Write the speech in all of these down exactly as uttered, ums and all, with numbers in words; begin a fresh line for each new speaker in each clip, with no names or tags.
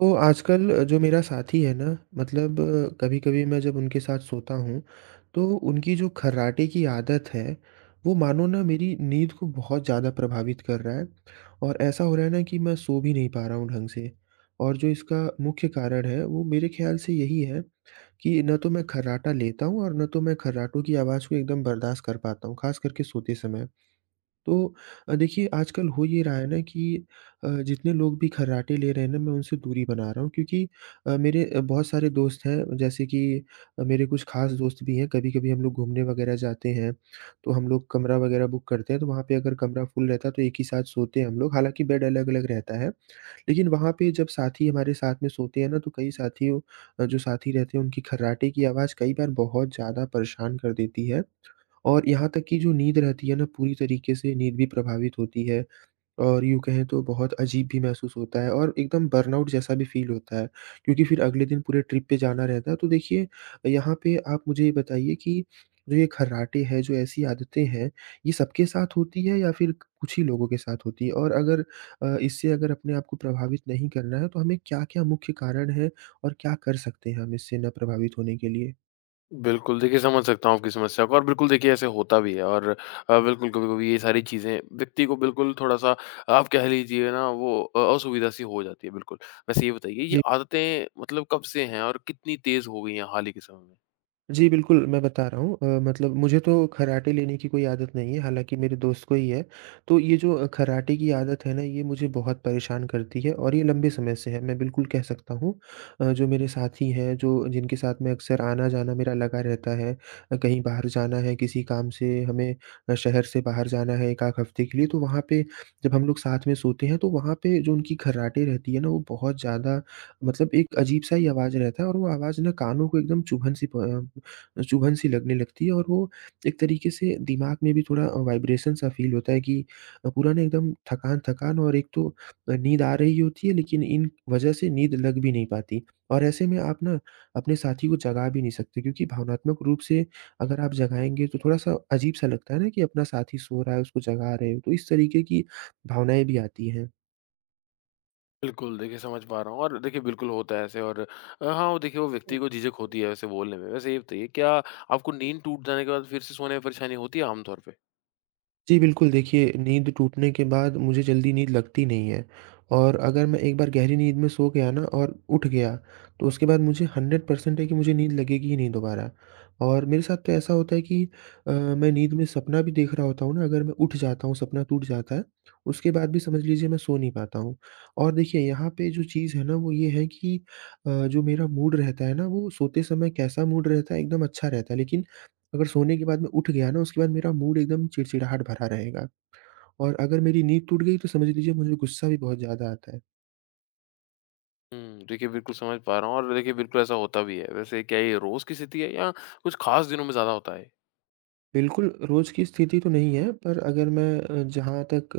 तो आजकल अ, जो मेरा साथी है ना मतलब कभी-कभी मैं जब उनके साथ सोता हूँ, तो उनकी जो खर्राटे की आदत है, वो मानो ना मेरी नींद को बहुत ज़्यादा प्रभावित कर रहा है। और ऐसा हो रहा है ना कि मैं सो भी नहीं पा रहा हूँ ढंग से। और जो इसका मुख्य कारण है, वो मेरे ख्याल से यही है कि न तो मैं खर्राटा लेता हूँ और न तो मैं खर्राटों की आवाज़ को एकदम बर्दाश्त कर पाता हूँ, ख़ास करके सोते समय। तो अ, देखिए, आजकल हो ये रहा है ना कि अ, जितने लोग भी खर्राटे ले रहे हैं ना मैं उनसे दूरी बना रहा हूँ, क्योंकि अ, मेरे अ, बहुत सारे दोस्त हैं। जैसे कि अ, मेरे कुछ खास दोस्त भी हैं, कभी-कभी हम लोग घूमने वगैरह जाते हैं, तो हम लोग कमरा वगैरह बुक करते हैं, तो वहाँ पे अगर कमरा फुल रहता है तो एक ही साथ सोते हैं हम लोग, हालाँकि बेड अलग-अलग रहता है। लेकिन वहाँ पे जब साथी हमारे साथ में सोते हैं ना, तो कई साथियों अ, जो साथी रहते हैं उनकी खर्राटे की आवाज़ कई बार बहुत ज़्यादा परेशान कर देती है। और यहाँ तक कि जो नींद रहती है ना, पूरी तरीके से नींद भी प्रभावित होती है, और यूँ कहें तो बहुत अजीब भी महसूस होता है और एकदम बर्नआउट जैसा भी फ़ील होता है, क्योंकि फिर अगले दिन पूरे ट्रिप पे जाना रहता है। तो देखिए, यहाँ पे आप मुझे ये बताइए कि जो ये खर्राटे हैं, जो ऐसी आदतें हैं, ये सबके साथ होती है या फिर कुछ ही लोगों के साथ होती है? और अगर अ, इससे अगर अपने आप को प्रभावित नहीं करना है, तो हमें क्या-क्या मुख्य कारण हैं और क्या कर सकते हैं हम इससे ना प्रभावित होने के लिए?
बिल्कुल, देखिए समझ सकता हूँ आपकी समस्या को और बिल्कुल देखिए ऐसे होता भी है और अ, बिल्कुल कभी-कभी ये सारी चीज़ें व्यक्ति को बिल्कुल थोड़ा-सा आप कह लीजिए ना वो अ, असुविधा सी हो जाती है बिल्कुल। वैसे ये बताइए, ये आदतें मतलब कब से हैं और कितनी तेज़ हो गई हैं हाल ही के समय में?
जी, बिल्कुल, मैं बता रहा हूँ अ, मतलब मुझे तो कराटे लेने की कोई आदत नहीं है, हालाँकि मेरे दोस्त को ही है। तो ये जो अ, कराटे की आदत है ना, ये मुझे बहुत परेशान करती है और ये लंबे समय से है, मैं बिल्कुल कह सकता हूँ। अ, जो मेरे साथी हैं, जो जिनके साथ मैं अक्सर आना-जाना मेरा लगा रहता है, अ, कहीं बाहर जाना है, किसी काम से हमें अ, शहर से बाहर जाना है एक आध हफ़्ते के लिए, तो वहाँ पे जब हम लोग साथ में सोते हैं, तो वहाँ पे जो उनकी खर्राटे रहती है ना, वो बहुत ज़्यादा, मतलब एक अजीब-सा ही आवाज़ रहता है और वो आवाज़ ना कानों को एकदम चुभन-सी प चुभन-सी लगने लगती है, और वो एक तरीके से दिमाग में भी थोड़ा वाइब्रेशन-सा फ़ील होता है कि अ, पूरा ना एकदम थकान-थकान, और एक तो अ, नींद आ रही होती है लेकिन इन वजह से नींद लग भी नहीं पाती, और ऐसे में आप ना अपने साथी को जगा भी नहीं सकते, क्योंकि भावनात्मक रूप से अगर आप जगाएँगे तो थोड़ा-सा अजीब-सा लगता है ना कि अपना साथी सो रहा है, उसको जगा रहे हो, तो इस तरीके की भावनाएँ भी आती हैं।
बिल्कुल, देखिए समझ पा रहा हूँ और देखिए बिल्कुल होता है ऐसे और अ, हाँ, वो देखिए वो व्यक्ति को झिझक होती है वैसे बोलने में। वैसे ये बताइए, क्या आपको नींद टूट जाने के बाद फिर से सोने में परेशानी होती है आम तौर पे?
जी, बिल्कुल देखिए, नींद टूटने के बाद मुझे जल्दी नींद लगती नहीं है, और अगर मैं एक बार गहरी नींद में सो गया ना और उठ गया, तो उसके बाद मुझे हंड्रेड परसेंट है कि मुझे नींद लगेगी ही नहीं दोबारा। और मेरे साथ तो ऐसा होता है कि अ, मैं नींद में सपना भी देख रहा होता हूँ ना, अगर मैं उठ जाता हूँ, सपना टूट जाता है, उसके बाद भी समझ लीजिए मैं सो नहीं पाता हूँ। और देखिए, यहाँ पे जो चीज़ है ना, वो ये है कि अ, जो मेरा मूड रहता है ना, वो सोते समय कैसा मूड रहता है, एकदम अच्छा रहता है, लेकिन अगर सोने के बाद मैं उठ गया ना, उसके बाद मेरा मूड एकदम चिड़चिड़ाहट भरा रहेगा, और अगर मेरी नींद टूट गई तो समझ लीजिए मुझे गुस्सा भी बहुत ज़्यादा आता है।
हुँ, देखिए बिल्कुल समझ पा रहा हूँ और देखिए बिल्कुल ऐसा होता भी है। वैसे क्या ये रोज़ की स्थिति है या कुछ ख़ास दिनों में ज़्यादा होता है?
बिल्कुल, रोज़ की स्थिति तो नहीं है, पर अगर मैं अ, जहाँ तक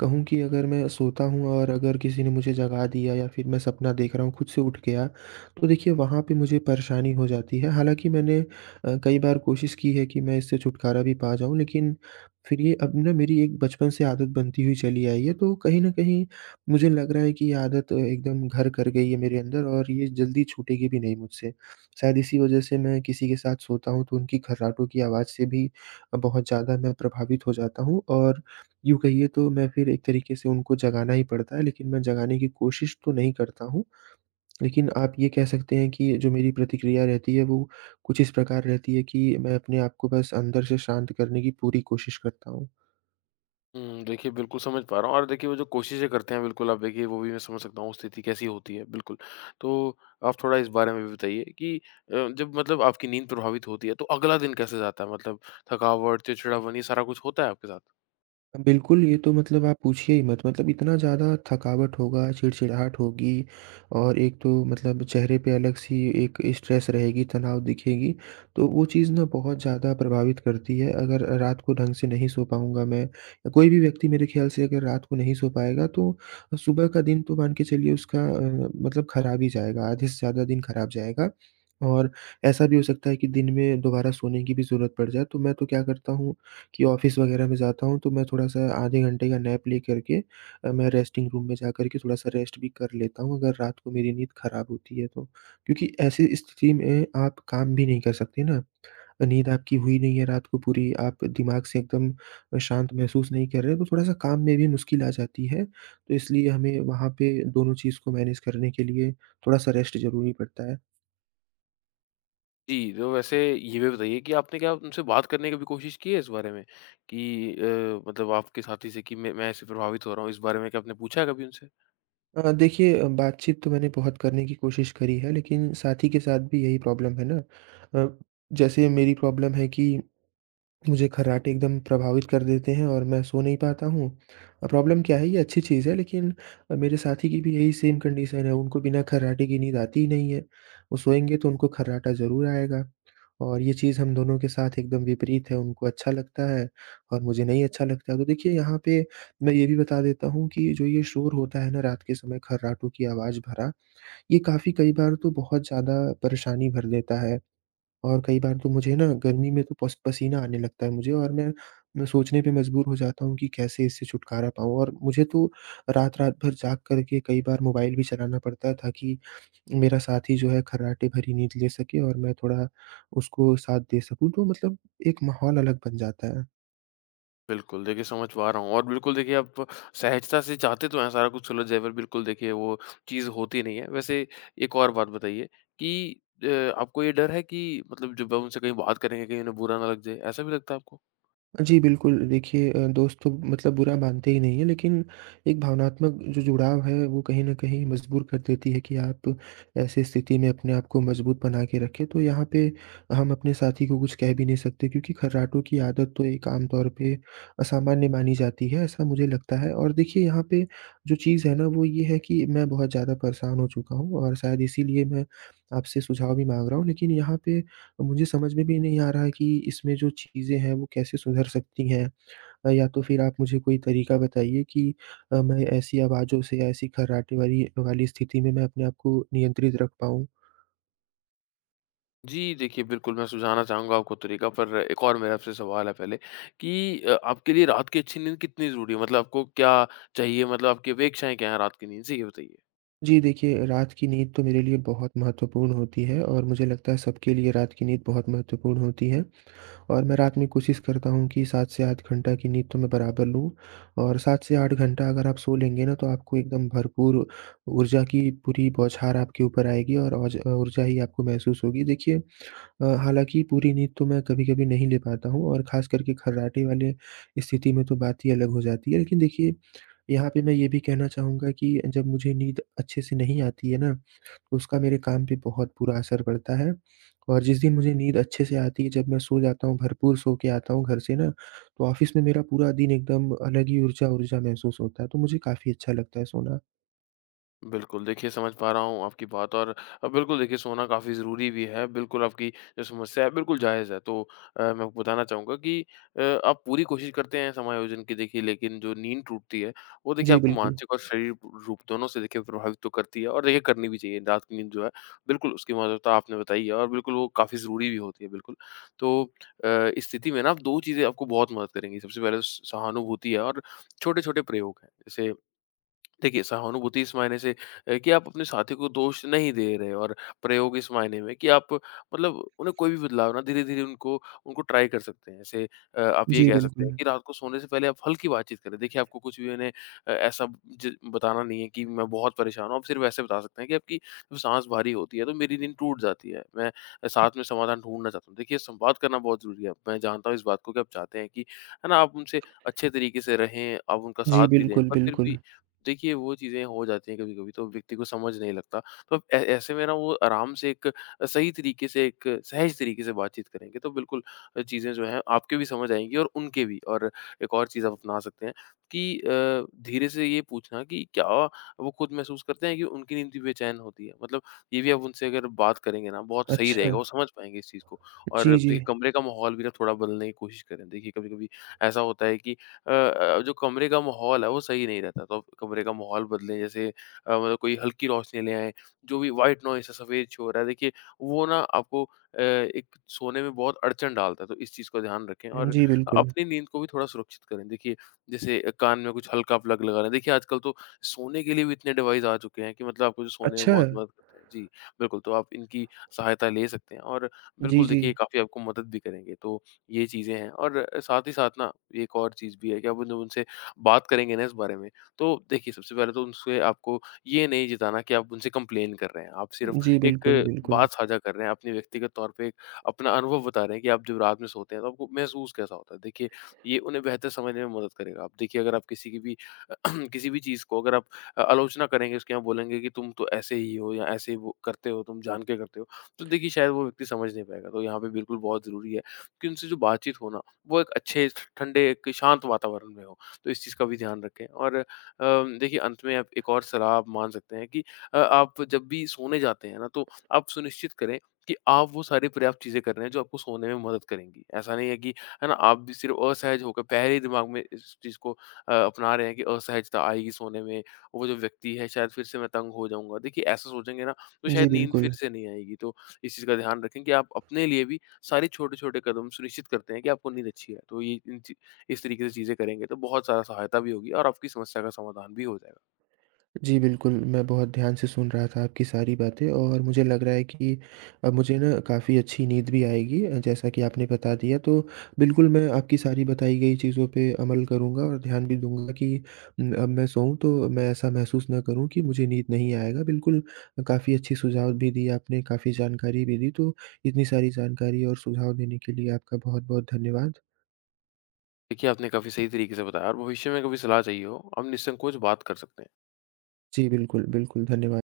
कहूँ कि अगर मैं सोता हूँ और अगर किसी ने मुझे जगा दिया या फिर मैं सपना देख रहा हूँ, खुद से उठ गया, तो देखिए वहाँ पे मुझे परेशानी हो जाती है। हालाँकि मैंने अ, कई बार कोशिश की है कि मैं इससे छुटकारा भी पा जाऊँ, लेकिन फिर ये अब ना मेरी एक बचपन से आदत बनती हुई चली आई है, तो कहीं न कहीं मुझे लग रहा है कि ये आदत अ, एकदम घर कर गई है मेरे अंदर और ये जल्दी छूटेगी भी नहीं मुझसे। शायद इसी वजह से मैं किसी के साथ सोता हूँ, तो उनकी खर्राटों की आवाज़ से भी बहुत ज़्यादा मैं प्रभावित हो जाता हूँ, और यूँ कहिए तो मैं फिर एक तरीके से उनको जगाना ही पड़ता है, लेकिन मैं जगाने की कोशिश तो नहीं करता हूँ। लेकिन आप ये कह सकते हैं कि जो मेरी प्रतिक्रिया रहती है वो कुछ इस प्रकार रहती है कि मैं अपने आप को बस अंदर से शांत करने की पूरी कोशिश करता हूँ।
हुँ, देखिए बिल्कुल समझ पा रहा हूँ और देखिए वो जो कोशिशें करते हैं बिल्कुल, आप देखिए वो भी मैं समझ सकता हूँ, स्थिति कैसी होती है बिल्कुल। तो आप थोड़ा इस बारे में भी बताइए कि अ, जब मतलब आपकी नींद प्रभावित होती है तो अगला दिन कैसे जाता है? मतलब थकावट, चिड़चिड़ापन, ये सारा कुछ होता है आपके साथ?
बिल्कुल, ये तो मतलब आप पूछिए ही मत। मतलब इतना ज़्यादा थकावट होगा, चिड़चिड़ाहट होगी, और एक तो मतलब चेहरे पे अलग-सी एक स्ट्रेस रहेगी, तनाव दिखेगी, तो वो चीज़ ना बहुत ज़्यादा प्रभावित करती है। अगर रात को ढंग से नहीं सो पाऊँगा मैं या कोई भी व्यक्ति, मेरे ख़्याल से अगर रात को नहीं सो पाएगा, तो सुबह का दिन तो मान के चलिए उसका अ, मतलब ख़राब ही जाएगा, आधे से ज़्यादा दिन ख़राब जाएगा, और ऐसा भी हो सकता है कि दिन में दोबारा सोने की भी ज़रूरत पड़ जाए। तो मैं तो क्या करता हूँ कि ऑफ़िस वग़ैरह में जाता हूँ, तो मैं थोड़ा-सा आधे घंटे का नैप लेकर के अ, मैं रेस्टिंग रूम में जाकर के थोड़ा-सा रेस्ट भी कर लेता हूँ, अगर रात को मेरी नींद ख़राब होती है तो। क्योंकि ऐसी स्थिति में आप काम भी नहीं कर सकते ना, नींद आपकी हुई नहीं है रात को पूरी, आप दिमाग से एकदम अ, शांत महसूस नहीं कर रहे, तो थोड़ा-सा काम में भी मुश्किल आ जाती है। तो इसलिए हमें वहाँ पे दोनों चीज़ को मैनेज करने के लिए थोड़ा-सा रेस्ट ज़रूरी पड़ता है।
जी, तो वैसे ये भी बताइए कि आपने क्या उनसे बात करने की भी कोशिश की है इस बारे में? कि अ, मतलब आपके साथी से कि मैं मैं ऐसे प्रभावित हो रहा हूँ, इस बारे में क्या आपने पूछा है कभी उनसे?
अ, देखिए, अ, बातचीत तो मैंने बहुत करने की कोशिश करी है लेकिन साथी के साथ भी यही प्रॉब्लम है ना। अ, जैसे मेरी प्रॉब्लम है कि मुझे खर्राटे एकदम प्रभावित कर देते हैं और मैं सो नहीं पाता हूँ। अ, प्रॉब्लम क्या है ये अच्छी चीज़ है लेकिन अ, मेरे साथी की भी यही सेम कंडीशन है, उनको बिना खर्राटे की नींद आती ही नहीं है। वो सोएँगे तो उनको खर्राटा ज़रूर आएगा, और ये चीज़ हम दोनों के साथ एकदम विपरीत है, उनको अच्छा लगता है और मुझे नहीं अच्छा लगता है। तो देखिए यहाँ पे मैं ये भी बता देता हूँ कि जो ये शोर होता है ना रात के समय, खर्राटों की आवाज़ भरा, ये काफ़ी कई बार तो बहुत ज़्यादा परेशानी भर देता है। और कई बार तो मुझे ना गर्मी में तो पस पसीना आने लगता है मुझे, और मैं मैं सोचने पे मजबूर हो जाता हूँ कि कैसे इससे छुटकारा पाऊँ, और मुझे तो रात-रात भर जाग कर के कई बार मोबाइल भी चलाना पड़ता है, ताकि मेरा साथी जो है खर्राटे भरी नींद ले सके और मैं थोड़ा उसको साथ दे सकूँ। तो मतलब एक माहौल अलग बन जाता है।
बिल्कुल, देखिए समझ पा रहा हूँ और बिल्कुल देखिए आप सहजता से चाहते तो हैं सारा कुछ सुलझ जाए, पर बिल्कुल देखिए वो चीज़ होती नहीं है। वैसे एक और बात बताइए कि अ, आपको ये डर है कि मतलब जब आप उनसे कहीं बात करेंगे कहीं उन्हें बुरा ना लग जाए, ऐसा भी लगता है आपको?
जी, बिल्कुल। देखिए, अ, दोस्त तो मतलब बुरा मानते ही नहीं है, लेकिन एक भावनात्मक जो जुड़ाव है, वो कहीं न कहीं मजबूर कर देती है कि आप ऐसी स्थिति में अपने आप को मजबूत बना के रखें। तो यहाँ पे हम अपने साथी को कुछ कह भी नहीं सकते, क्योंकि खर्राटों की आदत तो एक आम तौर पे असामान्य मानी जाती है, ऐसा मुझे लगता है। और देखिए, यहाँ पे जो चीज़ है ना, वो ये है कि मैं बहुत ज़्यादा परेशान हो चुका हूँ और शायद इसीलिए मैं आपसे सुझाव भी माँग रहा हूँ। लेकिन यहाँ पे तो मुझे समझ में भी नहीं आ रहा है कि इसमें जो चीज़ें हैं वो कैसे सुधर सकती हैं। अ, या तो फिर आप मुझे कोई तरीका बताइए कि अ, मैं ऐसी आवाज़ों से या ऐसी खर्राटे वाली वाली स्थिति में मैं अपने आप को नियंत्रित रख पाऊँ।
जी, देखिए बिल्कुल मैं सुझाना चाहूँगा आपको तरीका, पर एक और मेरा आपसे सवाल है पहले कि अ, आपके लिए रात की अच्छी नींद कितनी ज़रूरी है? मतलब आपको क्या चाहिए? मतलब आपकी अपेक्षाएँ क्या हैं रात की नींद से? ये बताइए।
जी देखिए, रात की नींद तो मेरे लिए बहुत महत्वपूर्ण होती है और मुझे लगता है सबके लिए रात की नींद बहुत महत्वपूर्ण होती है। और मैं रात में कोशिश करता हूँ कि सात से आठ घंटा की नींद तो मैं बराबर लूँ, और सात से आठ घंटा अगर आप सो लेंगे ना, तो आपको एकदम भरपूर ऊर्जा की पूरी बौछार आपके ऊपर आएगी और औज ऊर्जा ही आपको महसूस होगी। देखिए, अ, हालाँकि पूरी नींद तो मैं कभी-कभी नहीं ले पाता हूँ और ख़ास करके खर्राटे वाले स्थिति में तो बात ही अलग हो जाती है। लेकिन देखिए, यहाँ पे मैं ये भी कहना चाहूँगा कि जब मुझे नींद अच्छे से नहीं आती है ना, उसका मेरे काम पे बहुत बुरा असर पड़ता है, और जिस दिन मुझे नींद अच्छे से आती है, जब मैं सो जाता हूँ, भरपूर सो के आता हूँ घर से ना, तो ऑफ़िस में मेरा पूरा दिन एकदम अलग ही ऊर्जा-ऊर्जा महसूस होता है, तो मुझे काफ़ी अच्छा लगता है सोना।
बिल्कुल, देखिए समझ पा रहा हूँ आपकी बात और अ, बिल्कुल देखिए सोना काफ़ी ज़रूरी भी है। बिल्कुल आपकी जो समस्या है बिल्कुल जायज़ है। तो अ, मैं आपको बताना चाहूँगा कि अ, आप पूरी कोशिश करते हैं समायोजन की, देखिए लेकिन जो नींद टूटती है, वो देखिए
जी,
आपको
बिल्कुल।
मानसिक और शारीरिक रूप दोनों से देखिए प्रभावित तो करती है और देखिए करनी भी चाहिए। रात की नींद जो है बिल्कुल, उसकी महत्वता आपने बताई है और बिल्कुल वो काफ़ी ज़रूरी भी होती है बिल्कुल। तो अ, इस स्थिति में ना आप दो चीज़ें आपको बहुत मदद करेंगी। सबसे पहले तो स सहानुभूति है और छोटे-छोटे प्रयोग हैं। जैसे देखिए, सहानुभूति इस मायने से अ, कि आप अपने साथी को दोष नहीं दे रहे, और प्रयोग इस मायने में कि आप मतलब उन्हें कोई भी बदलाव ना धीरे-धीरे उनको उनको ट्राई कर सकते हैं। जैसे अ, आप ये
जी,
कह सकते हैं
बिल्कुल।
कि रात को सोने से पहले आप हल्की बातचीत करें। देखिए, आपको कुछ भी उन्हें अ, ऐसा ज बताना नहीं है कि मैं बहुत परेशान हूँ। आप सिर्फ ऐसे बता सकते हैं कि आपकी जो साँस भारी होती है, तो मेरी नींद टूट जाती है। मैं साथ में समाधान ढूँढना चाहता हूँ। देखिए, संवाद करना बहुत ज़रूरी है। मैं जानता हूँ इस बात को कि आप चाहते हैं कि है ना, आप उनसे अच्छे तरीके से रहें, आप उनका
जी,
साथ भी दें,
बिल्कुल,
पर फिर
बिल्कुल।
भी देखिए वो चीज़ें हो जाती हैं कभी-कभी, तो व्यक्ति को समझ नहीं लगता। तो अब ऐ ऐसे में ना वो आराम से एक सही तरीके से, एक सहज तरीके से बातचीत करेंगे तो बिल्कुल अ, चीज़ें जो हैं आपके भी समझ आएँगी और उनके भी। और एक और चीज़ आप अपना सकते हैं कि अ, धीरे से ये पूछना कि क्या वो खुद महसूस करते हैं कि उनकी नींद भी बेचैन होती है? मतलब ये भी आप उनसे अगर बात करेंगे ना, बहुत सही
अच्छा।
रहेगा, वो समझ पाएँगे इस चीज़ को। और
जी,
देखिए
जी।
कमरे का माहौल भी ना थोड़ा बदलने की कोशिश करें। देखिए कभी-कभी ऐसा होता है कि अ अ, जो कमरे का माहौल है वो सही नहीं रहता। तो आप कमरे का माहौल बदलें, जैसे अ, मतलब कोई हल्की रोशनी ले आएँ, जो भी व्हाइट नॉइज़ है, सफ़ेद शोर है, देखिए वो ना आपको अ, एक सोने में बहुत अड़चन डालता है। तो इस चीज़ का ध्यान रखें और
जी, बिल्कुल।
अपनी नींद को भी थोड़ा सुरक्षित करें। देखिए जैसे कान में कुछ हल्का प्लग लगा लें। देखिए आजकल तो सोने के लिए भी इतने डिवाइस आ चुके हैं कि मतलब आपको जो सोने में
अच्छा।
बहुत मदद करते हैं। जी, बिल्कुल, तो आप इनकी सहायता ले सकते हैं और
जी,
बिल्कुल
जी।
देखिए काफ़ी आपको मदद भी करेंगे। तो ये चीज़ें हैं, और साथ ही साथ ना एक और चीज़ भी है कि आप जब उनसे बात करेंगे ना इस बारे में, तो देखिए सबसे पहले तो उनसे आपको ये नहीं जताना कि आप उनसे कंप्लेन कर रहे हैं। आप सिर्फ़
जी,
एक
बिल्कुल, बिल्कुल।
बात साझा कर रहे हैं, अपने व्यक्तिगत तौर पे एक अपना अनुभव बता रहे हैं कि आप जब रात में सोते हैं तो आपको महसूस कैसा होता है। देखिए, ये उन्हें बेहतर समझने में मदद करेगा। आप देखिए, अगर आप किसी की भी किसी भी चीज़ को अगर आप अ, आलोचना करेंगे, उसके यहाँ बोलेंगे कि तुम तो ऐसे ही हो या ऐसे ही वो करते हो, तुम जान के करते हो, तो देखिए शायद वो व्यक्ति समझ नहीं पाएगा। तो यहाँ पे बिल्कुल बहुत ज़रूरी है कि उनसे जो बातचीत हो ना, वो एक अच्छे ठंडे, एक शांत वातावरण में हो। तो इस चीज़ का भी ध्यान रखें और अ, देखिए अंत में आप एक और सलाह आप मान सकते हैं कि अ, आप जब भी सोने जाते हैं ना तो आप सुनिश्चित करें कि आप वो सारी पर्याप्त चीज़ें कर रहे हैं जो आपको सोने में मदद करेंगी। ऐसा नहीं है कि है ना, आप भी सिर्फ़ असहज होकर पहले ही दिमाग में इस चीज़ को अ, अपना रहे हैं कि असहजता आएगी सोने में, वो जो व्यक्ति है शायद फिर से मैं तंग हो जाऊँगा। देखिए ऐसा सोचेंगे ना तो
जी,
शायद नींद फिर
बिल्कुल।
से नहीं आएगी। तो इस चीज़ का ध्यान रखें कि आप अपने लिए भी सारे छोटे-छोटे कदम सुनिश्चित करते हैं कि आपको नींद अच्छी है। तो ये इन ची इस तरीके से चीज़ें करेंगे तो बहुत ज़्यादा सहायता भी होगी और आपकी समस्या का समाधान भी हो जाएगा।
जी, बिल्कुल, मैं बहुत ध्यान से सुन रहा था आपकी सारी बातें और मुझे लग रहा है कि अब मुझे ना काफ़ी अच्छी नींद भी आएगी, अ, जैसा कि आपने बता दिया। तो बिल्कुल, मैं आपकी सारी बताई गई चीज़ों पे अमल करूँगा और ध्यान भी दूँगा कि उम, अब मैं सोऊँ तो मैं ऐसा महसूस ना करूँ कि मुझे नींद नहीं आएगा। बिल्कुल, काफ़ी अच्छे सुझाव भी दिए आपने, काफ़ी जानकारी भी दी, तो इतनी सारी जानकारी और सुझाव देने के लिए आपका बहुत-बहुत धन्यवाद।
देखिए, आपने काफ़ी सही तरीके से बताया और भविष्य में कभी सलाह चाहिए हो, हम निसंकोच बात कर सकते हैं।
जी, बिल्कुल, बिल्कुल, धन्यवाद।